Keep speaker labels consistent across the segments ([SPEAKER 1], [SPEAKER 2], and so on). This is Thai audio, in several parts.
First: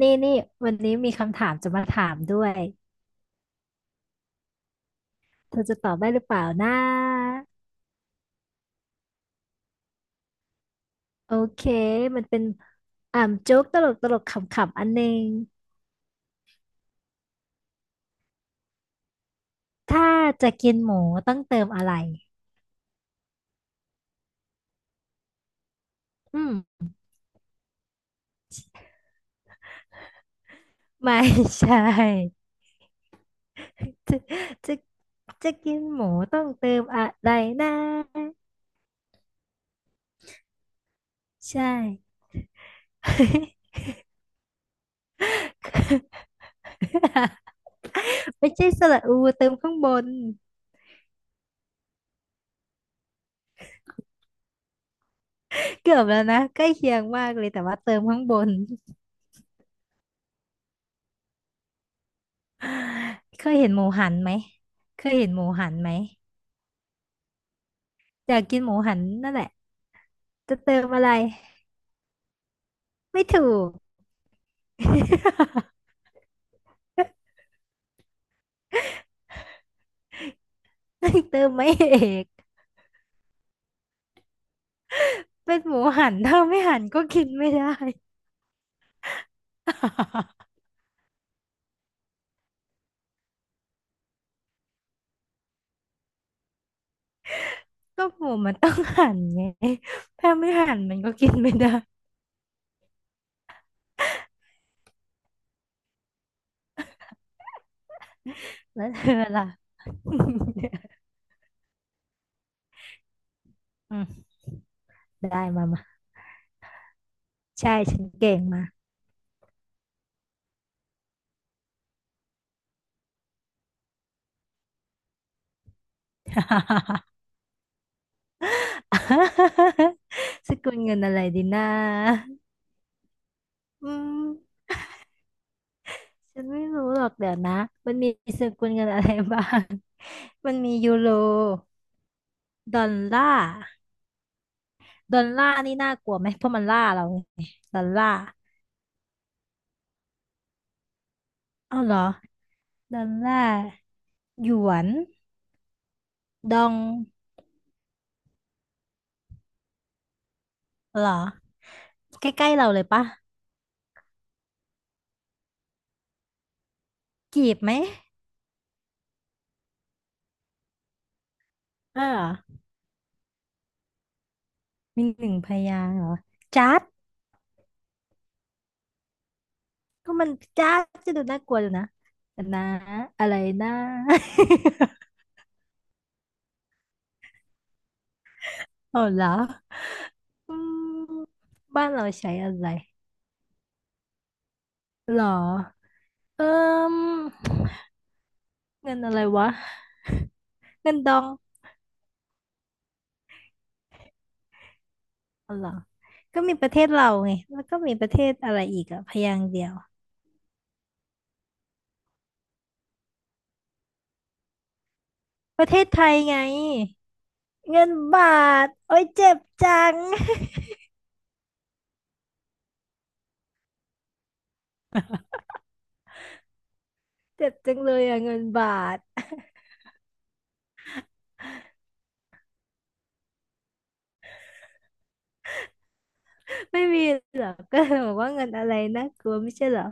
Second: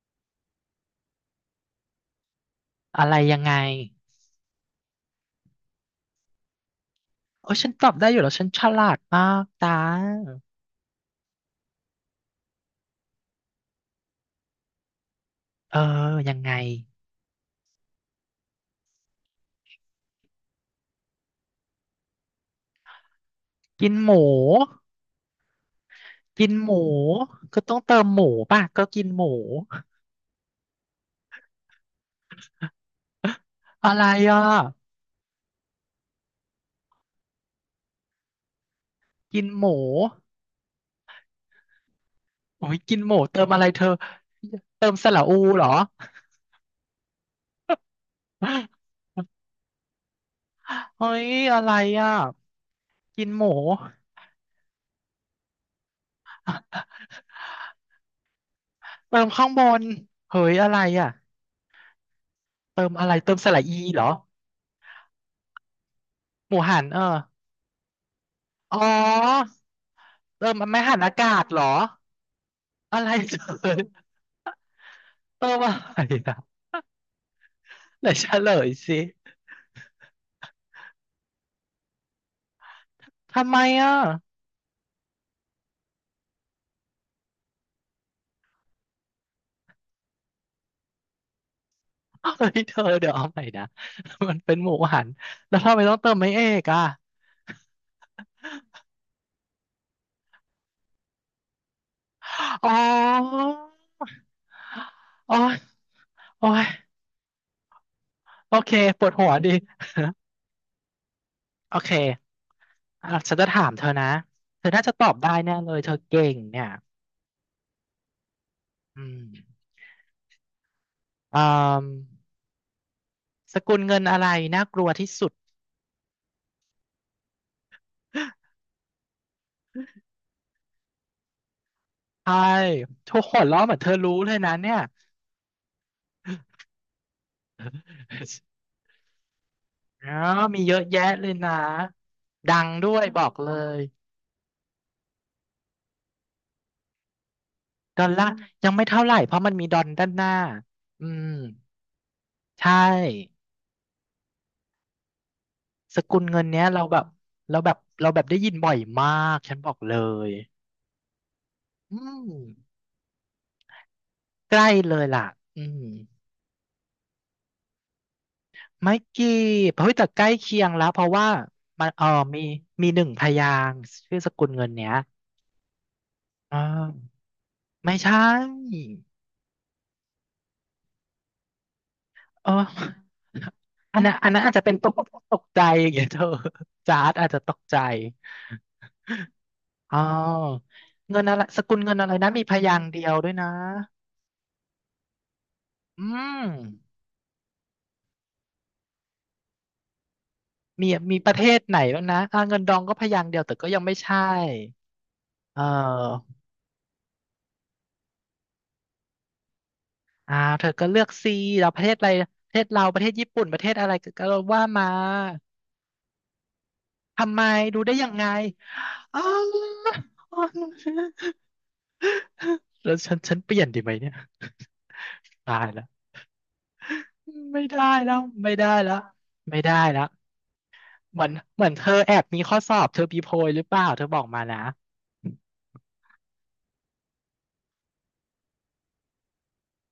[SPEAKER 1] นี่นี่วันนี้มีคำถามจะมาถามด้วย
[SPEAKER 2] อะไรยังไง
[SPEAKER 1] เธอจะตอบได้หรือเปล่านะ
[SPEAKER 2] โอ้ยฉันตอบได้อยู่แล้วฉันฉลาดมากตา
[SPEAKER 1] โอเคมันเป็นโจ๊กตลกขำๆอันหนึง
[SPEAKER 2] เออยังไง
[SPEAKER 1] ถ้าจะกินหมูต้องเติมอะไร
[SPEAKER 2] กินหมู
[SPEAKER 1] อื
[SPEAKER 2] กิน
[SPEAKER 1] ม
[SPEAKER 2] หมูก็ต้องเติมหมูป่ะก็กินหมู
[SPEAKER 1] ไม่ใช่จ
[SPEAKER 2] อะไร
[SPEAKER 1] ะ
[SPEAKER 2] อ่ะ
[SPEAKER 1] จะกินหมูต้องเติมอะไรนะ
[SPEAKER 2] กินหมู
[SPEAKER 1] ใช่
[SPEAKER 2] โอ้ยกินหมูเติมอะไรเธอเติมสระอูเหรอ
[SPEAKER 1] ไม่ใช่สระอูเติมข้างบน
[SPEAKER 2] เฮ้ยอะไรอ่ะกินหมู
[SPEAKER 1] เกือบแล้วนะใกล้เคียงมากเลยแต่ว่าเติมข้างบน
[SPEAKER 2] เติมข้างบนเฮ้ยอะไรอ่ะเติมอะไรเติม
[SPEAKER 1] เค
[SPEAKER 2] ส
[SPEAKER 1] ย
[SPEAKER 2] ระ
[SPEAKER 1] เห็น
[SPEAKER 2] อี
[SPEAKER 1] หมู
[SPEAKER 2] เหร
[SPEAKER 1] หั
[SPEAKER 2] อ
[SPEAKER 1] นไหมเคยเห็นหมูหันไหม
[SPEAKER 2] หมูหันเออ
[SPEAKER 1] อยากกินหมู
[SPEAKER 2] อ๋อ
[SPEAKER 1] หันนั่นแหละ
[SPEAKER 2] เติม
[SPEAKER 1] จะเติ
[SPEAKER 2] ไม่
[SPEAKER 1] ม
[SPEAKER 2] หัน
[SPEAKER 1] อะไร
[SPEAKER 2] อากาศเหรออะไร
[SPEAKER 1] ไม่
[SPEAKER 2] เธ
[SPEAKER 1] ถู
[SPEAKER 2] อ
[SPEAKER 1] ก
[SPEAKER 2] เออว่าไงนะไหนเฉลยสิ
[SPEAKER 1] เติมไม่เอก
[SPEAKER 2] ทำไมอ่ะ
[SPEAKER 1] เป็นหมูหันถ้าไม่หันก็กินไม่ได้
[SPEAKER 2] เฮ้ยเธอเดี๋ยวเอาใหม่นะ มันเป็นหมูหัน แล้วทำไมต้องเติมไม่เอกอ่ะ
[SPEAKER 1] ก็หมูมันต้องหันไงถ้าไม่หันมันก็กินไม่ได้
[SPEAKER 2] อ๋อโอ้ยโอ้ยโอเค
[SPEAKER 1] แล้ว
[SPEAKER 2] ป
[SPEAKER 1] เธ
[SPEAKER 2] วด
[SPEAKER 1] อ
[SPEAKER 2] หัว
[SPEAKER 1] ล่ะ
[SPEAKER 2] ดิ โอเคอ่ะฉันจะถามเธอ
[SPEAKER 1] อื
[SPEAKER 2] นะ
[SPEAKER 1] ม
[SPEAKER 2] เธอน่าจะตอบได้
[SPEAKER 1] ได้
[SPEAKER 2] แน่
[SPEAKER 1] มา
[SPEAKER 2] เลย
[SPEAKER 1] มา
[SPEAKER 2] เธอเก่งเนี่ย
[SPEAKER 1] ใช่ฉันเก่งมา
[SPEAKER 2] อืมอ่าสกุลเงินอะไรน่ากลัวที่สุด
[SPEAKER 1] สกุลเงินอะไรดีนะ
[SPEAKER 2] ใช่ทุกคนล้อเหมือนเธ
[SPEAKER 1] อื
[SPEAKER 2] อรู้เลยนะ
[SPEAKER 1] ม
[SPEAKER 2] เนี่ย
[SPEAKER 1] ฉันไม่รู้หรอกเดี๋ยวนะ มันมีสกุลเงินอะไรบ้าง
[SPEAKER 2] อ๋อ
[SPEAKER 1] มัน
[SPEAKER 2] มี
[SPEAKER 1] มี
[SPEAKER 2] เยอะ
[SPEAKER 1] ยู
[SPEAKER 2] แยะ
[SPEAKER 1] โร
[SPEAKER 2] เลยนะ ดัง
[SPEAKER 1] ดอ
[SPEAKER 2] ด้
[SPEAKER 1] ล
[SPEAKER 2] วยบ
[SPEAKER 1] ลา
[SPEAKER 2] อก
[SPEAKER 1] ร์
[SPEAKER 2] เลย
[SPEAKER 1] ดอลลาร์นี่น่ากลัวไหมเพราะมันล่าเราไงดอล
[SPEAKER 2] ดอ
[SPEAKER 1] ลา
[SPEAKER 2] ล
[SPEAKER 1] ร์
[SPEAKER 2] ลาร์ยังไม่เท่าไหร่เพราะมันมีดอลด้านหน้าอืม
[SPEAKER 1] อ้าวเหรอ
[SPEAKER 2] ใช
[SPEAKER 1] ดอลลา
[SPEAKER 2] ่
[SPEAKER 1] ร์หยวน
[SPEAKER 2] สกุลเงิน
[SPEAKER 1] ดอ
[SPEAKER 2] เนี้ย
[SPEAKER 1] ง
[SPEAKER 2] เราแบบเราแบบได้ยินบ่อยมากฉันบอกเลย
[SPEAKER 1] เหรอ
[SPEAKER 2] อื
[SPEAKER 1] ใก
[SPEAKER 2] ม
[SPEAKER 1] ล้ๆเราเลยปะ
[SPEAKER 2] ใกล้เลยล่ะอืม
[SPEAKER 1] กีบไหม
[SPEAKER 2] ไม่กี่เฮ้ยแต่ใกล้เคียงแล้วเพราะว่ามัน
[SPEAKER 1] เออเหรอ
[SPEAKER 2] มี หนึ่งพยางค์ชื่อสกุลเงินเนี้ย
[SPEAKER 1] มีหนึ่งพยางค์เหรอ
[SPEAKER 2] อ่
[SPEAKER 1] จ๊าด
[SPEAKER 2] าไม่ใช่
[SPEAKER 1] ก็มันจ๊าดจะดูน่ากลัวอยู่นะแต่
[SPEAKER 2] เออ
[SPEAKER 1] นะอะไรนะ
[SPEAKER 2] อันนั้น อาจจะเป็นตกใจอย่างเงี้ยเธอ จาร์ดอาจจะตกใจ
[SPEAKER 1] ออาเหรอ
[SPEAKER 2] อ๋อ
[SPEAKER 1] อื
[SPEAKER 2] เงิ
[SPEAKER 1] ม
[SPEAKER 2] นอะไรสกุล
[SPEAKER 1] บ้าน
[SPEAKER 2] เงิน
[SPEAKER 1] เรา
[SPEAKER 2] อะไรนะ
[SPEAKER 1] ใช้
[SPEAKER 2] มี
[SPEAKER 1] อะ
[SPEAKER 2] พ
[SPEAKER 1] ไร
[SPEAKER 2] ยางค์เดียวด้วยนะ
[SPEAKER 1] เหรอ
[SPEAKER 2] อืม
[SPEAKER 1] เอิ่มเงินอะไรวะ
[SPEAKER 2] มี
[SPEAKER 1] เงินดอง
[SPEAKER 2] ประเทศไหนแล้วนะอ่าเงินดองก็พยางค์เดียวแต่ก็ยังไม่ใช่
[SPEAKER 1] อ๋อ
[SPEAKER 2] เ
[SPEAKER 1] เหรอ
[SPEAKER 2] ออ
[SPEAKER 1] ก็มีประเทศเราไง แล้วก็มีประเทศอะไรอีกอะพยางค์เดียว
[SPEAKER 2] อ่าเธอก็เลือกซีเราประเทศอะไรประเทศเราประเทศญี่ปุ่นประเทศอะไรก็ว่ามา
[SPEAKER 1] ประเทศไทยไง
[SPEAKER 2] ทำไมดู
[SPEAKER 1] เงิน
[SPEAKER 2] ได้ยัง
[SPEAKER 1] บา
[SPEAKER 2] ไง
[SPEAKER 1] ท โอ้ย
[SPEAKER 2] อ๋อ
[SPEAKER 1] เจ็บจัง
[SPEAKER 2] า ว แล้วฉันเปลี่ยนดีไหมเนี่ย ตายละ
[SPEAKER 1] เจ็บ
[SPEAKER 2] ไม่
[SPEAKER 1] จัง
[SPEAKER 2] ได้
[SPEAKER 1] เลย
[SPEAKER 2] แล้
[SPEAKER 1] อะ
[SPEAKER 2] ว
[SPEAKER 1] เงินบาท
[SPEAKER 2] ไม่ได้แล้วเหมือนเธอแอบมีข้อสอบเธอปีโพยหรือเปล่าเธอบอกมานะ
[SPEAKER 1] ไม่มีเหรอก็เลยบอกว่าเงินอะไรนะกลัวไม่ใช่เหรอ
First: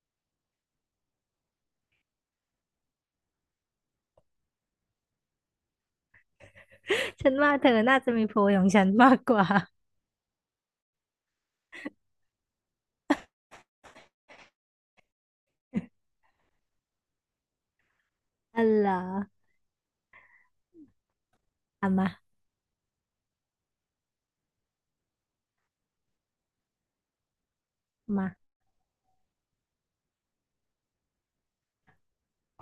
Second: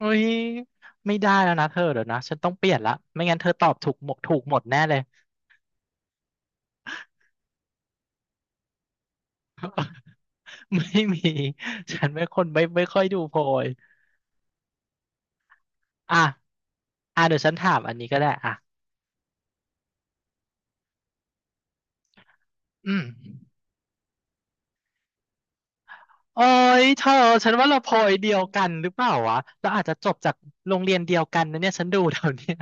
[SPEAKER 2] อุ้ยไม่ได้แล้วนะเธอเดี๋ยวนะฉันต้องเปลี่ยนละไม่งั้นเธอตอบถูกหมดถูกหมดแน่เลย
[SPEAKER 1] ฉันว่าเธอน่าจะมีโพยของฉันมากกว่า
[SPEAKER 2] ไม่มีฉันไม่ค่อยดูโพยอ่ะอ่ะเดี๋ยวฉันถามอันนี้ก็ได้อ่ะ
[SPEAKER 1] อ๋อเหรอเอามา
[SPEAKER 2] อืมโอ้ยเธอฉันว่าเราโพย
[SPEAKER 1] มา
[SPEAKER 2] เดียวกันหรือเปล่าวะเราอาจจะจบจากโรงเรียนเดียวกันนะเนี่ยฉันดูแถวเนี้ย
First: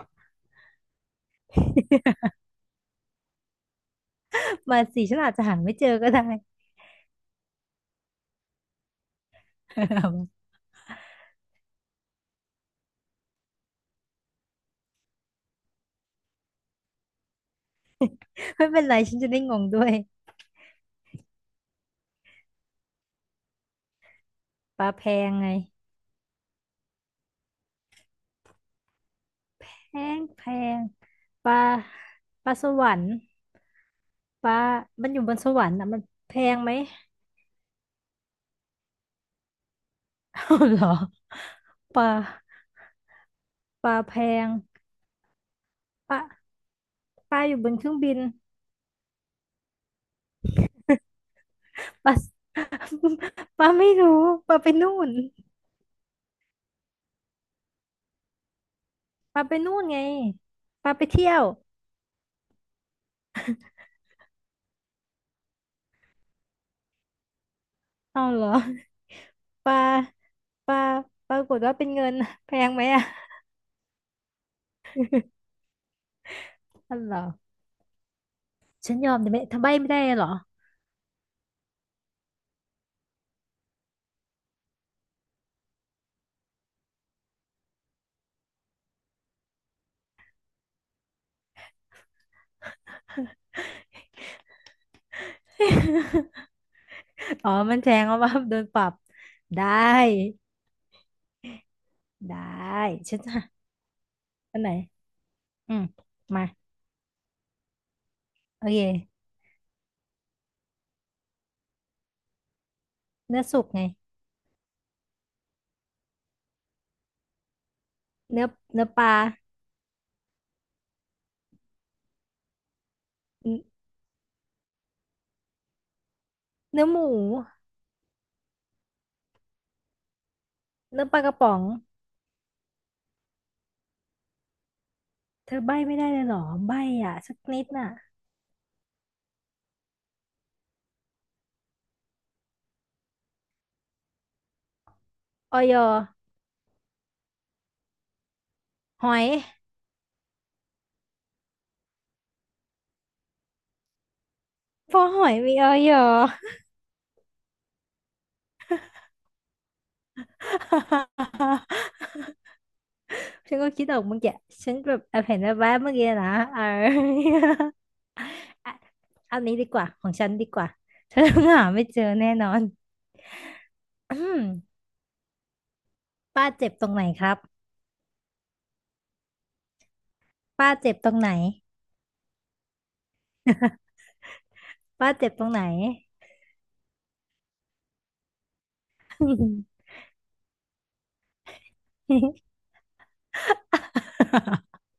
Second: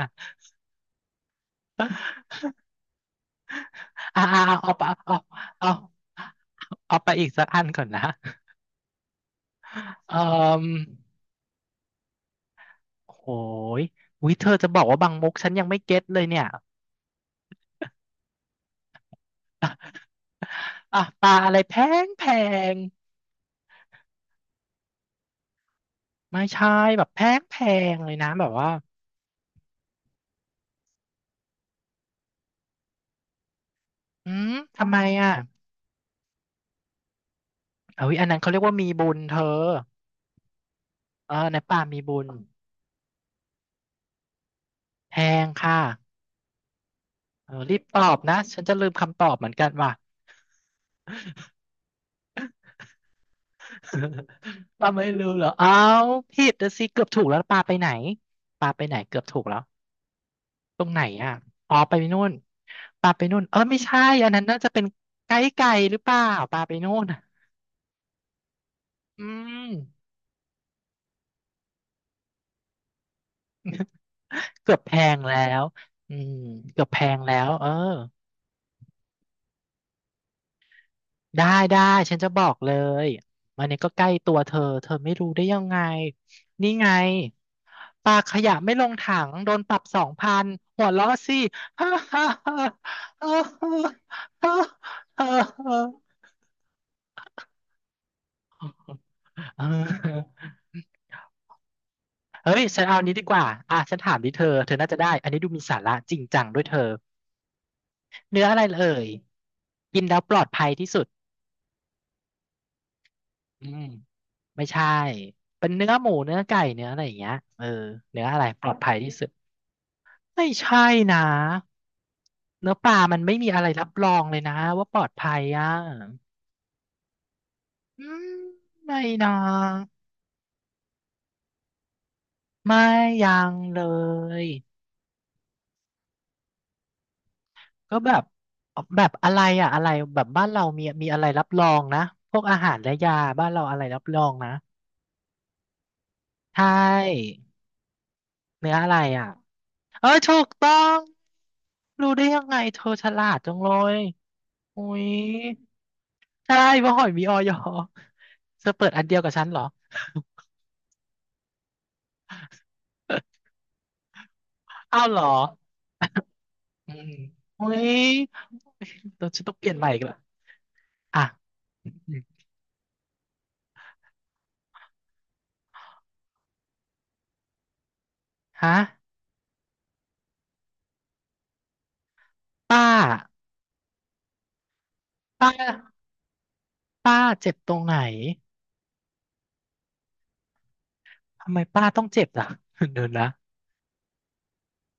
[SPEAKER 2] อ่าอ
[SPEAKER 1] มาสิฉั
[SPEAKER 2] เอา
[SPEAKER 1] นอาจจะหา
[SPEAKER 2] เอา
[SPEAKER 1] ไม่เจอก็ได้
[SPEAKER 2] เอาไปอีกสักอันก่อนนะเอ่อโหยวิเธอจะบอกว่าบางมุกฉันยังไม่เก็ตเลยเนี่ย
[SPEAKER 1] ไม่เป็นไรฉันจะได้งงด้วย
[SPEAKER 2] อ่ะปลาอะไรแพงง
[SPEAKER 1] ปลาแพงไง
[SPEAKER 2] ไม่ใช่แบบแพงเลยนะแบบว่า
[SPEAKER 1] แพงแพงปลาปลาสวรรค์
[SPEAKER 2] อื
[SPEAKER 1] ป
[SPEAKER 2] ม
[SPEAKER 1] ลา
[SPEAKER 2] ทำไม
[SPEAKER 1] มันอยู่
[SPEAKER 2] อ่ะ
[SPEAKER 1] บนสวรรค์อ่ะมันแพงไหม
[SPEAKER 2] เอ้ยอันนั้นเขาเรียกว่ามีบุญเธอ
[SPEAKER 1] เอาเหรอ
[SPEAKER 2] เออในป่า
[SPEAKER 1] ป
[SPEAKER 2] มี
[SPEAKER 1] ลา
[SPEAKER 2] บุญ
[SPEAKER 1] ปลาแพง
[SPEAKER 2] แพงค่ะ
[SPEAKER 1] ปลาปลา
[SPEAKER 2] เอ
[SPEAKER 1] อ
[SPEAKER 2] อ
[SPEAKER 1] ยู่บ
[SPEAKER 2] รี
[SPEAKER 1] น
[SPEAKER 2] บ
[SPEAKER 1] เครื่
[SPEAKER 2] ต
[SPEAKER 1] อง
[SPEAKER 2] อ
[SPEAKER 1] บิ
[SPEAKER 2] บ
[SPEAKER 1] น
[SPEAKER 2] นะฉันจะลืมคำตอบเหมือนกันว่ะ
[SPEAKER 1] ปลา ปลาไม่รู้ปลาไป
[SPEAKER 2] ป้า
[SPEAKER 1] นู่
[SPEAKER 2] ไม่
[SPEAKER 1] น
[SPEAKER 2] รู้เหรอเอาผิดน่ะสิเกือบถูกแล้วปลาไปไหนเกือบ
[SPEAKER 1] ป
[SPEAKER 2] ถู
[SPEAKER 1] ลา
[SPEAKER 2] ก
[SPEAKER 1] ไป
[SPEAKER 2] แล้ว
[SPEAKER 1] นู่นไง
[SPEAKER 2] ตร
[SPEAKER 1] ป
[SPEAKER 2] ง
[SPEAKER 1] ลา
[SPEAKER 2] ไหน
[SPEAKER 1] ไปเที่
[SPEAKER 2] อ่ะ
[SPEAKER 1] ยว
[SPEAKER 2] อ๋อไปนู่นปลาไปนู่นเออไม่ใช่อันนั้นน่าจะเป็นไกด์ไก่หรือเปล่าปลาไปนู่นอ่ะ
[SPEAKER 1] เอาเหรอ
[SPEAKER 2] อื
[SPEAKER 1] ป
[SPEAKER 2] ม
[SPEAKER 1] ลาปลาปรากฏว่าเป็นเงินแพงไหมอ่ะ
[SPEAKER 2] เกือบแพงแล้วอืมเกือบ
[SPEAKER 1] เอา
[SPEAKER 2] แพ
[SPEAKER 1] เหร
[SPEAKER 2] ง
[SPEAKER 1] อ
[SPEAKER 2] แล้วเออ
[SPEAKER 1] ฉันยอมแต่ไหม่ทำใบไม่ได้เหรอ
[SPEAKER 2] ได้ได้ฉันจะบอกเลยอันนี้ก็ใกล้ตัวเธอเธอไม่รู้ได้ยังไงนี่ไงปลาขยะไม่ลงถังโดนปรับ2,000หัวเราะสิ ฮ่าฮ่าฮ่าฮ่าฮ่าฮ่า
[SPEAKER 1] อ๋อมันแทงเอาว่าโดนปรับ
[SPEAKER 2] ฮ่
[SPEAKER 1] ได้
[SPEAKER 2] า
[SPEAKER 1] ได้
[SPEAKER 2] เฮ้ยฉันเอาอันนี้
[SPEAKER 1] ฉัน
[SPEAKER 2] ดีก
[SPEAKER 1] จะ
[SPEAKER 2] ว่าอ่ะฉันถามดิเธอ
[SPEAKER 1] อันไหน
[SPEAKER 2] เธอน่าจะได้อันนี้ดูมี
[SPEAKER 1] อื
[SPEAKER 2] สา
[SPEAKER 1] ม
[SPEAKER 2] ระจริงจั
[SPEAKER 1] มา
[SPEAKER 2] งด้วยเธอ เนื้ออะไร
[SPEAKER 1] โอ
[SPEAKER 2] เอ่ย
[SPEAKER 1] เค
[SPEAKER 2] กินแล้วปลอดภัยที่สุด
[SPEAKER 1] เนื้อสุ
[SPEAKER 2] อื
[SPEAKER 1] ก
[SPEAKER 2] ม
[SPEAKER 1] ไง
[SPEAKER 2] ไม่ใช่ เป็นเนื้อหมูเนื้อไก่เนื้ออะไรอย่างเงี้ยเออเนื้ออะไร
[SPEAKER 1] เนื้อ
[SPEAKER 2] ปลอด
[SPEAKER 1] เนื้อ
[SPEAKER 2] ภัย
[SPEAKER 1] ป
[SPEAKER 2] ที่
[SPEAKER 1] ลา
[SPEAKER 2] สุดไม่ใช่นะเนื้อปลามันไม่
[SPEAKER 1] เน
[SPEAKER 2] มีอะไร
[SPEAKER 1] อ
[SPEAKER 2] รับรองเลยนะว่าปลอดภัยอ่ะ
[SPEAKER 1] เนื้อหมู
[SPEAKER 2] อืมไม่นะ
[SPEAKER 1] เนื้อปลากระป๋อง
[SPEAKER 2] ไม่ยังเลย
[SPEAKER 1] เธอใบ้ไม่ได้เลยเหรอใบ้อ่ะสักนิดน่ะ
[SPEAKER 2] ก็แบบอะไรอ่ะอะไรแบบบ้านเรามีอะไรรับรองนะพวกอาหารและยาบ้านเราอะไรรับรองนะ
[SPEAKER 1] ออย
[SPEAKER 2] ใช่เนื้ออะไร
[SPEAKER 1] หอย
[SPEAKER 2] อ่ะเออถูกต้องรู้ได้ยังไงเธอฉลาดจังเลยอุ้
[SPEAKER 1] เพอ
[SPEAKER 2] ย
[SPEAKER 1] หอยมีออย
[SPEAKER 2] ใช่ว่าหอยมีออยเธอเปิดอันเดียวกับฉันเหรอ
[SPEAKER 1] ฉันก็คิดออกเมื่อกี้ฉัน แบ
[SPEAKER 2] อ้า
[SPEAKER 1] บ
[SPEAKER 2] ว
[SPEAKER 1] แอ
[SPEAKER 2] เหร
[SPEAKER 1] บ
[SPEAKER 2] อ
[SPEAKER 1] เห็นแวบๆเมื่อกี้นะเอ
[SPEAKER 2] อืม
[SPEAKER 1] อ
[SPEAKER 2] อุ้ย
[SPEAKER 1] อ่ะ
[SPEAKER 2] เรา
[SPEAKER 1] อั
[SPEAKER 2] จะ
[SPEAKER 1] น
[SPEAKER 2] ต้อ
[SPEAKER 1] นี้
[SPEAKER 2] งเป
[SPEAKER 1] ดี
[SPEAKER 2] ลี่ยน
[SPEAKER 1] ก
[SPEAKER 2] ให
[SPEAKER 1] ว่า
[SPEAKER 2] ม่อี
[SPEAKER 1] ข
[SPEAKER 2] ก
[SPEAKER 1] อง
[SPEAKER 2] ละ
[SPEAKER 1] ฉันดีกว่าเธอ
[SPEAKER 2] อ่ะ
[SPEAKER 1] หาไม่เจอแน่นอน อืมป้าเจ็บตรงไหนครับ
[SPEAKER 2] ฮะ
[SPEAKER 1] ป้าเจ็บตรงไหน
[SPEAKER 2] ป้า
[SPEAKER 1] ป้าเจ็บตร
[SPEAKER 2] ป้า
[SPEAKER 1] งไหน
[SPEAKER 2] ป้าเจ็บตรงไหน ทำไมป้าต้องเจ็บอ่ะ เดี๋ยวนะ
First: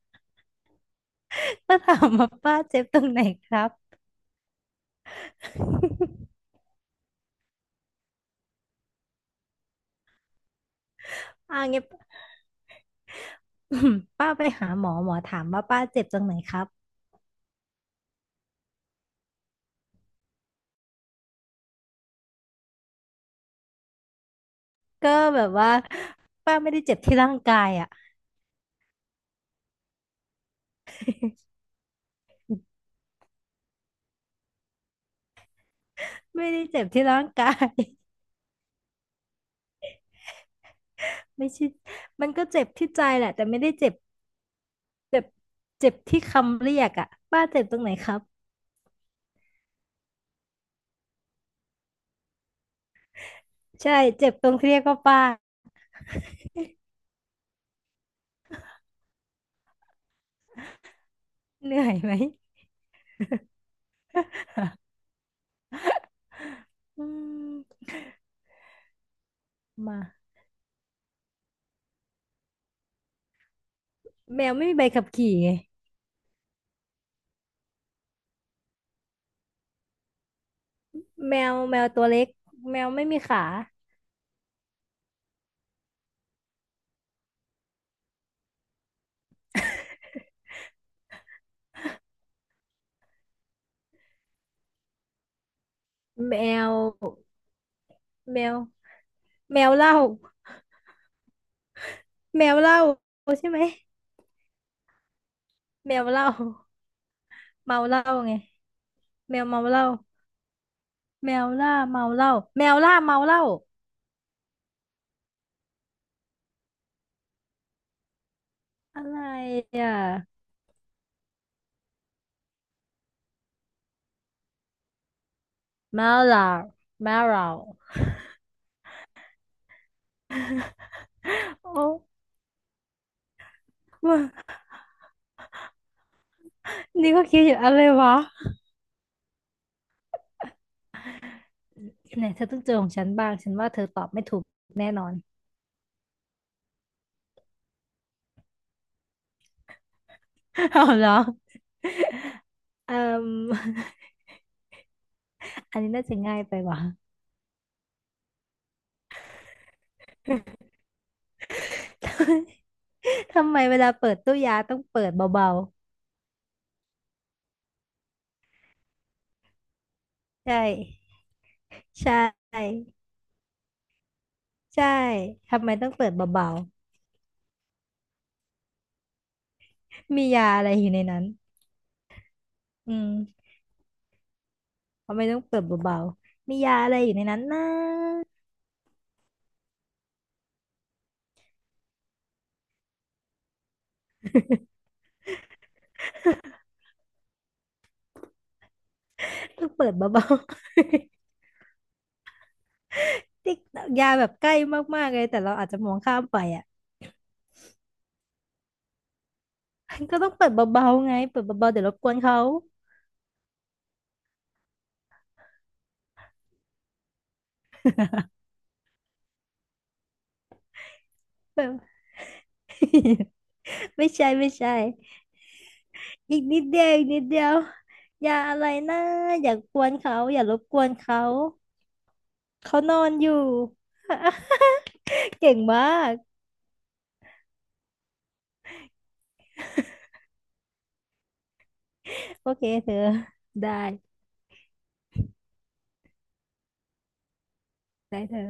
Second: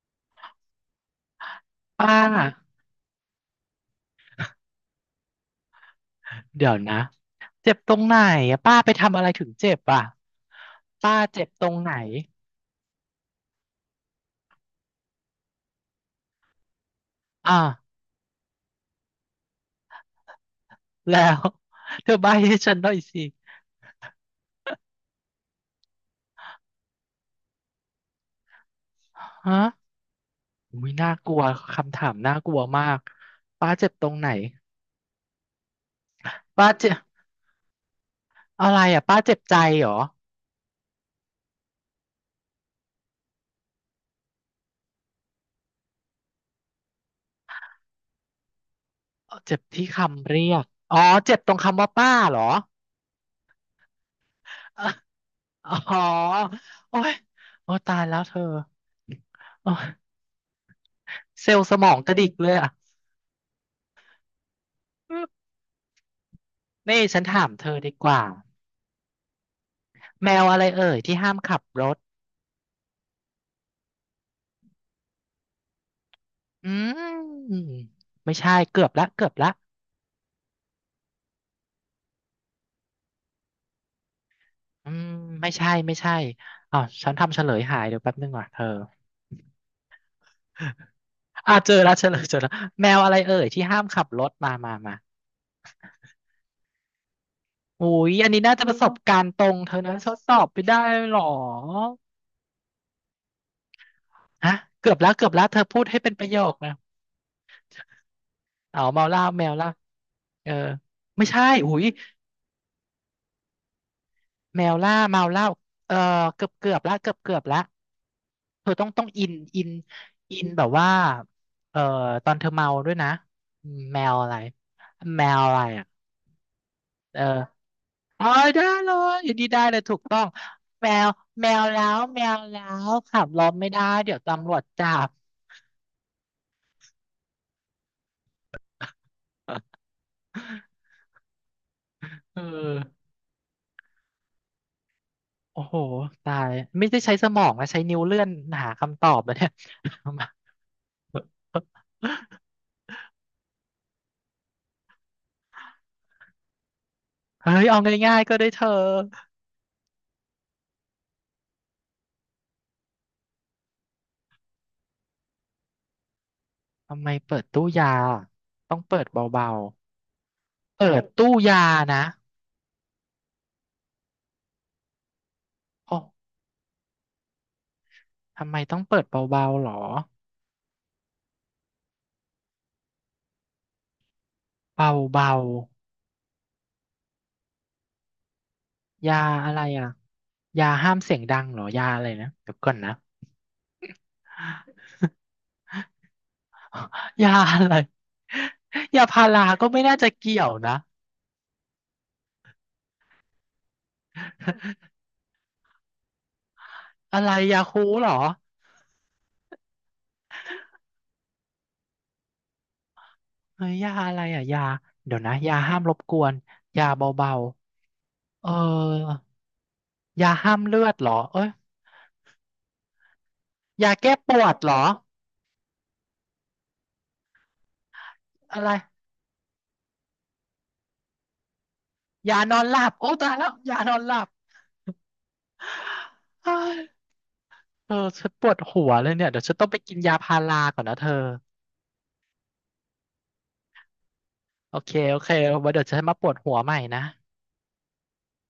[SPEAKER 1] ถ้า ถาม
[SPEAKER 2] ป้า
[SPEAKER 1] ว่าป้าเจ็บตรงไหนครับ
[SPEAKER 2] เดี๋ยวนะเจ็บตรงไหนอะป้าไปทำอะไรถึงเจ็บอ่ะป้าเจ็บ
[SPEAKER 1] อ่า
[SPEAKER 2] ตรง
[SPEAKER 1] งี้น
[SPEAKER 2] ไหน
[SPEAKER 1] อืมป้าไปหาหมอหมอถามว่าป้าเจ็บตรงไหนครับ
[SPEAKER 2] อ่ะแล้ว เธอใบ้ให้ฉันหน่อยสิ
[SPEAKER 1] ก็แบบว่าป้าไม่ได้เจ็บที่ร่างกายอ่ะ
[SPEAKER 2] ฮะอุ้ยน่ากลัวคำถามน่ากลัวมากป้าเจ็บตรงไหน
[SPEAKER 1] ไม่ได้
[SPEAKER 2] ป้า
[SPEAKER 1] เจ็บ
[SPEAKER 2] เจ็บ
[SPEAKER 1] ที่ร่างกาย
[SPEAKER 2] อะไรอ่ะป้าเจ็บใจเหรอ
[SPEAKER 1] ไม่ใช่มันก็เจ็บที่ใจแหละแต่ไม่ได้เจ็บเจ็บเจ็บที่คำเรียกอ่ะป้าเจ็บตรงไหนครับ
[SPEAKER 2] เจ็บที่คำเรียกอ๋อเจ็บตรงคำว่าป้าเหรอ
[SPEAKER 1] ใช่เจ็บตรงที่เรี
[SPEAKER 2] เอ่
[SPEAKER 1] ยกว่าป้า
[SPEAKER 2] อ๋อโอ้ยโอ้ตายแล้วเธอโอ้ยเซลล์
[SPEAKER 1] เห
[SPEAKER 2] ส
[SPEAKER 1] นื่อ
[SPEAKER 2] มอ
[SPEAKER 1] ย
[SPEAKER 2] งก
[SPEAKER 1] ไหม
[SPEAKER 2] ระดิกเลยอ่ะ นี่
[SPEAKER 1] อื
[SPEAKER 2] ฉันถามเธอ
[SPEAKER 1] ม
[SPEAKER 2] ดีกว่า
[SPEAKER 1] า
[SPEAKER 2] แมวอะไรเอ่ยที่ห้ามขับรถ
[SPEAKER 1] แมวไม่มีใบขับขี่ไง
[SPEAKER 2] อืมไม่ใช่เกือบละ
[SPEAKER 1] แมวแมวตัวเล็กแมวไม่มีขา
[SPEAKER 2] อืมไม่ใช่อ้าวฉันทำเฉลยหายเดี๋ยวแป๊บนึงว่ะเธอ อ่าเจอแล้วเฉลยเจอแล้วแมวอะไรเอ่ยที่ห้ามขับรถมา
[SPEAKER 1] แมว
[SPEAKER 2] อุ้ยอัน
[SPEAKER 1] แม
[SPEAKER 2] นี้น่า
[SPEAKER 1] ว
[SPEAKER 2] จะประสบการณ์ตรง
[SPEAKER 1] แม
[SPEAKER 2] เธ
[SPEAKER 1] ว
[SPEAKER 2] อ
[SPEAKER 1] เห
[SPEAKER 2] นะ
[SPEAKER 1] ล้า
[SPEAKER 2] ทดสอบไปได้หรอ
[SPEAKER 1] แมวเหล้าใช่ไหม
[SPEAKER 2] ฮะเกือบแล้วเธอพูด
[SPEAKER 1] แม
[SPEAKER 2] ให้
[SPEAKER 1] ว
[SPEAKER 2] เป็น
[SPEAKER 1] เห
[SPEAKER 2] ป
[SPEAKER 1] ล้า
[SPEAKER 2] ระโยคนะ
[SPEAKER 1] เมาเหล้าไง
[SPEAKER 2] เอาเมาเหล้า
[SPEAKER 1] แม
[SPEAKER 2] แม
[SPEAKER 1] ว
[SPEAKER 2] วเห
[SPEAKER 1] เมา
[SPEAKER 2] ล้า
[SPEAKER 1] เหล้า
[SPEAKER 2] เออไม่
[SPEAKER 1] แม
[SPEAKER 2] ใช่
[SPEAKER 1] วล่า
[SPEAKER 2] อุ้ย
[SPEAKER 1] เมาเหล้าแมวล่าเมาเหล้า
[SPEAKER 2] แมวล่าเมาเหล่าเออเกือบเกือบละเกือบเกือบละเธอต้อง
[SPEAKER 1] อะไร
[SPEAKER 2] อิน
[SPEAKER 1] อ่ะ
[SPEAKER 2] อินแบบว่าเออตอนเธอเมาด้วยนะแมวอะไรอ่ะ
[SPEAKER 1] เมาเหล้าเมา
[SPEAKER 2] เออ
[SPEAKER 1] เหล้า
[SPEAKER 2] เอ๋อได้เลยอยู่ดีได้เลยถูกต้องแมวแล้
[SPEAKER 1] โอ้
[SPEAKER 2] วขับรถไม่ได้เดี๋ย
[SPEAKER 1] ว่า
[SPEAKER 2] วตำรวจจับ
[SPEAKER 1] นี่ก็คิดอยู่อะไรวะ เนี่ย
[SPEAKER 2] เอ
[SPEAKER 1] เธอต้องเจอ
[SPEAKER 2] อ
[SPEAKER 1] ของฉันบ้างฉันว่าเธอตอบไม่ถูกแน่นอน
[SPEAKER 2] โอ้โหตายไม่ได้ใช้สมองนะใช้นิ้วเลื่อนหาคำตอบแล้วเนี่ย
[SPEAKER 1] เอาเหรอเอ่ม อันนี้น่าจะง่ายไปว่ะ
[SPEAKER 2] เฮ้ยเอาง่ายๆก็ได้เธอ
[SPEAKER 1] ทำไมเวลาเปิดตู้ยาต้องเปิดเบา
[SPEAKER 2] ทำไมเปิดตู้ยาต้องเปิดเบา
[SPEAKER 1] ๆใช่
[SPEAKER 2] ๆเปิดตู้ยานะ
[SPEAKER 1] ใช่ใช่ทำไมต้อง
[SPEAKER 2] โอ้
[SPEAKER 1] เปิดเบา
[SPEAKER 2] ทำไมต้องเปิดเบาๆหรอ
[SPEAKER 1] ๆมียาอะไรอยู่ในนั้นอืมทำ
[SPEAKER 2] เบา
[SPEAKER 1] ไมต้องเปิดเบาๆมียาอะไรอยู่ในนั้นนะ
[SPEAKER 2] ๆยาอะไรอ่ะยาห้ามเสียงดังเหรอยาอะไรนะเดี๋ยวก่อนนะ ยาอะไรยาพารา
[SPEAKER 1] ต้
[SPEAKER 2] ก็
[SPEAKER 1] อง
[SPEAKER 2] ไม่
[SPEAKER 1] เปิด
[SPEAKER 2] น่าจะ
[SPEAKER 1] เบา
[SPEAKER 2] เกี่ยวนะ
[SPEAKER 1] ๆ ติ๊กยาแบบใกล้มากๆเลยแต่เราอาจจะมองข้ามไปอ่ะ
[SPEAKER 2] อะไรยาคูลเหรอ
[SPEAKER 1] ก็ต้องเปิดเบาๆไงเปิดเบาๆเดี๋ยวรบกวนเขา
[SPEAKER 2] เฮ้ยยาอะไรอ่ะยาเดี๋ยวนะยาห้ามรบกวนยาเบา ๆเออยาห้ามเลือดเหรอเอ้ยยา
[SPEAKER 1] ไม่
[SPEAKER 2] แก้ป
[SPEAKER 1] ใช่
[SPEAKER 2] วดเหรอ
[SPEAKER 1] อีกนิดเดียวอย่าอะ
[SPEAKER 2] อะ
[SPEAKER 1] ไร
[SPEAKER 2] ไร
[SPEAKER 1] นะอย่ากวนเขาอย่ารบกวนเขา
[SPEAKER 2] ยานอนห
[SPEAKER 1] เขา
[SPEAKER 2] ลับ
[SPEAKER 1] นอ
[SPEAKER 2] โอ้
[SPEAKER 1] นอ
[SPEAKER 2] ตา
[SPEAKER 1] ยู่
[SPEAKER 2] ยแล้วยานอนหลับ
[SPEAKER 1] เก่งมาก
[SPEAKER 2] เออฉันปวดหัวเลยเนี่ยเดี๋ยวฉันต้องไปกินยาพาราก่อนนะเธอ
[SPEAKER 1] โอเคเธอได้
[SPEAKER 2] โอเคไว้เดี๋ยวฉันมาปวดหัวใหม่นะ
[SPEAKER 1] ได้เธอ